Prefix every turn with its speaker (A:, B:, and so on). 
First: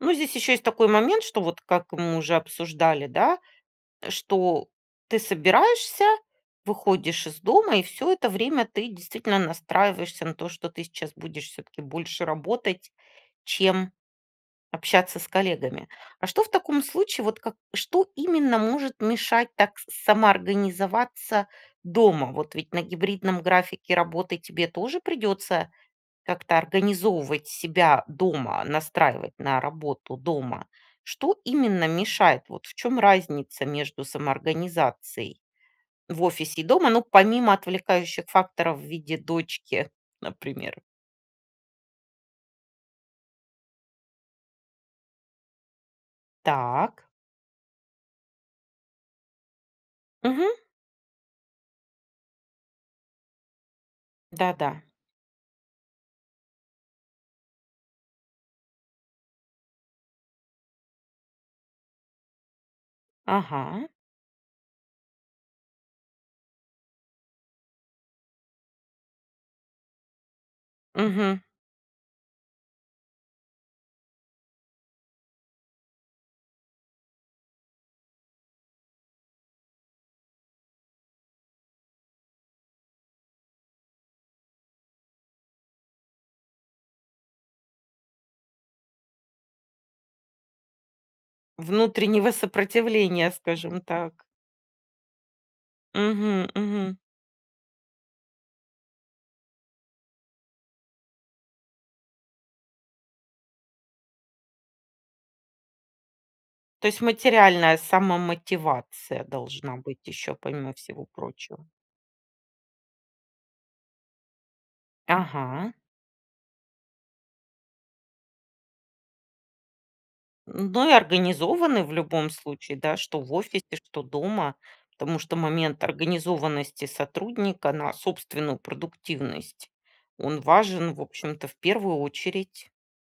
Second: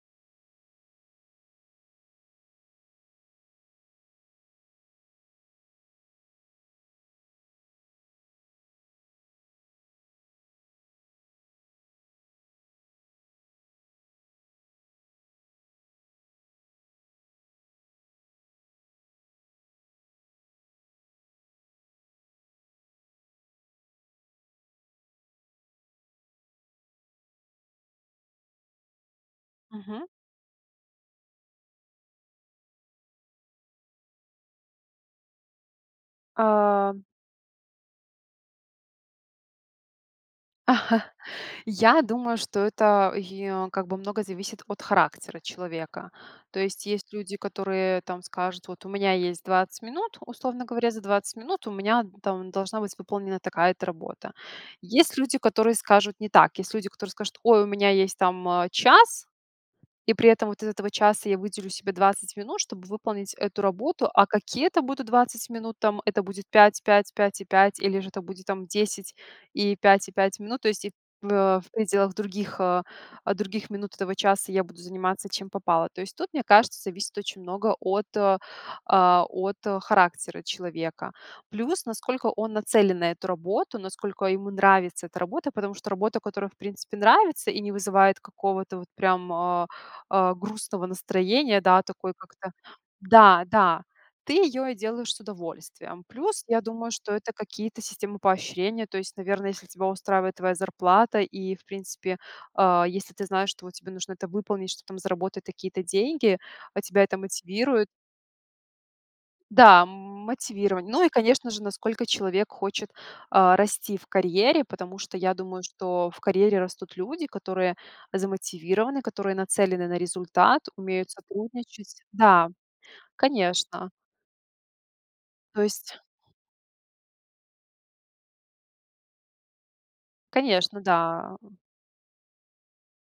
A: Ну, здесь ещё есть такой момент, что вот, как мы уже обсуждали, да, что ты собираешься, выходишь из дома, и всё это время ты действительно настраиваешься на то, что ты сейчас будешь всё-таки больше работать, чем общаться с коллегами. А что в таком случае, вот как что именно может мешать так с самоорганизоваться дома? Вот ведь на гибридном графике работы тебе тоже придётся как-то организовывать себя дома, настраивать на
B: Мгм.
A: работу дома. Что именно мешает? Вот в чём разница между самоорганизацией в офисе и дома? Ну,
B: Ам
A: помимо отвлекающих факторов в виде дочки, например.
B: Я думаю, что это, йе как бы много зависит от характера человека. То есть
A: Так.
B: есть люди, которые там скажут: "Вот у меня есть 20 минут,
A: Мгм.
B: условно говоря, за 20 минут у меня, н там должна быть выполнена такая-то работа".
A: Да, да.
B: Есть люди, которые скажут не так. Есть люди, которые скажут: "Ой, у меня есть там, а, час, и при этом вот из этого часа я выделю себе 20 минут, чтобы выполнить эту
A: Ага.
B: работу". А какие это будут 20 минут? Там это будет 5, 5, 5 и 5, или же это будет там 10 и 5 и 5 минут. То есть и в
A: Мгм.
B: вя в пределах других, а, а других минут этого часа я буду заниматься чем попало. То есть тут, мне кажется, зависит очень много от, а, а, от, э, характера человека. Плюс, насколько он нацелен на эту работу, насколько ему нравится эта работа, потому что работа, которая, в принципе, нравится и не вызывает какого-то вот прям, а, а, грустного настроения, да, такой
A: Внутреннего
B: как-то,
A: сопротивления,
B: да
A: скажем
B: да,
A: так.
B: ты её и делаешь с удовольствием. Плюс,
A: Мгм.
B: я думаю,
A: Мгм.
B: что это какие-то системы поощрения. То есть, наверное, если тебя устраивает твоя зарплата и, в принципе, а, если ты знаешь, что вот тебе нужно это выполнить, чтоб там заработать такие-то деньги, а
A: То есть
B: тебя это
A: материальная
B: мотивирует
A: самомотивация должна
B: Да,
A: быть ещё помимо
B: мотивирование.
A: всего
B: Ну и, конечно же,
A: прочего?
B: насколько человек хочет, а, расти в карьере, потому что я думаю,
A: Ага.
B: что в карьере растут люди, которые замотивированы, которые нацелены на результат,
A: Ну и
B: умеют
A: организованы в
B: сотрудничать
A: любом
B: Да,
A: случае, да, что в офисе,
B: конечно.
A: что дома. Потому что
B: То
A: момент
B: есть
A: организованности сотрудника на собственную продуктивность, он
B: Конечно,
A: важен, в
B: да,
A: общем-то, в
B: м.
A: первую очередь.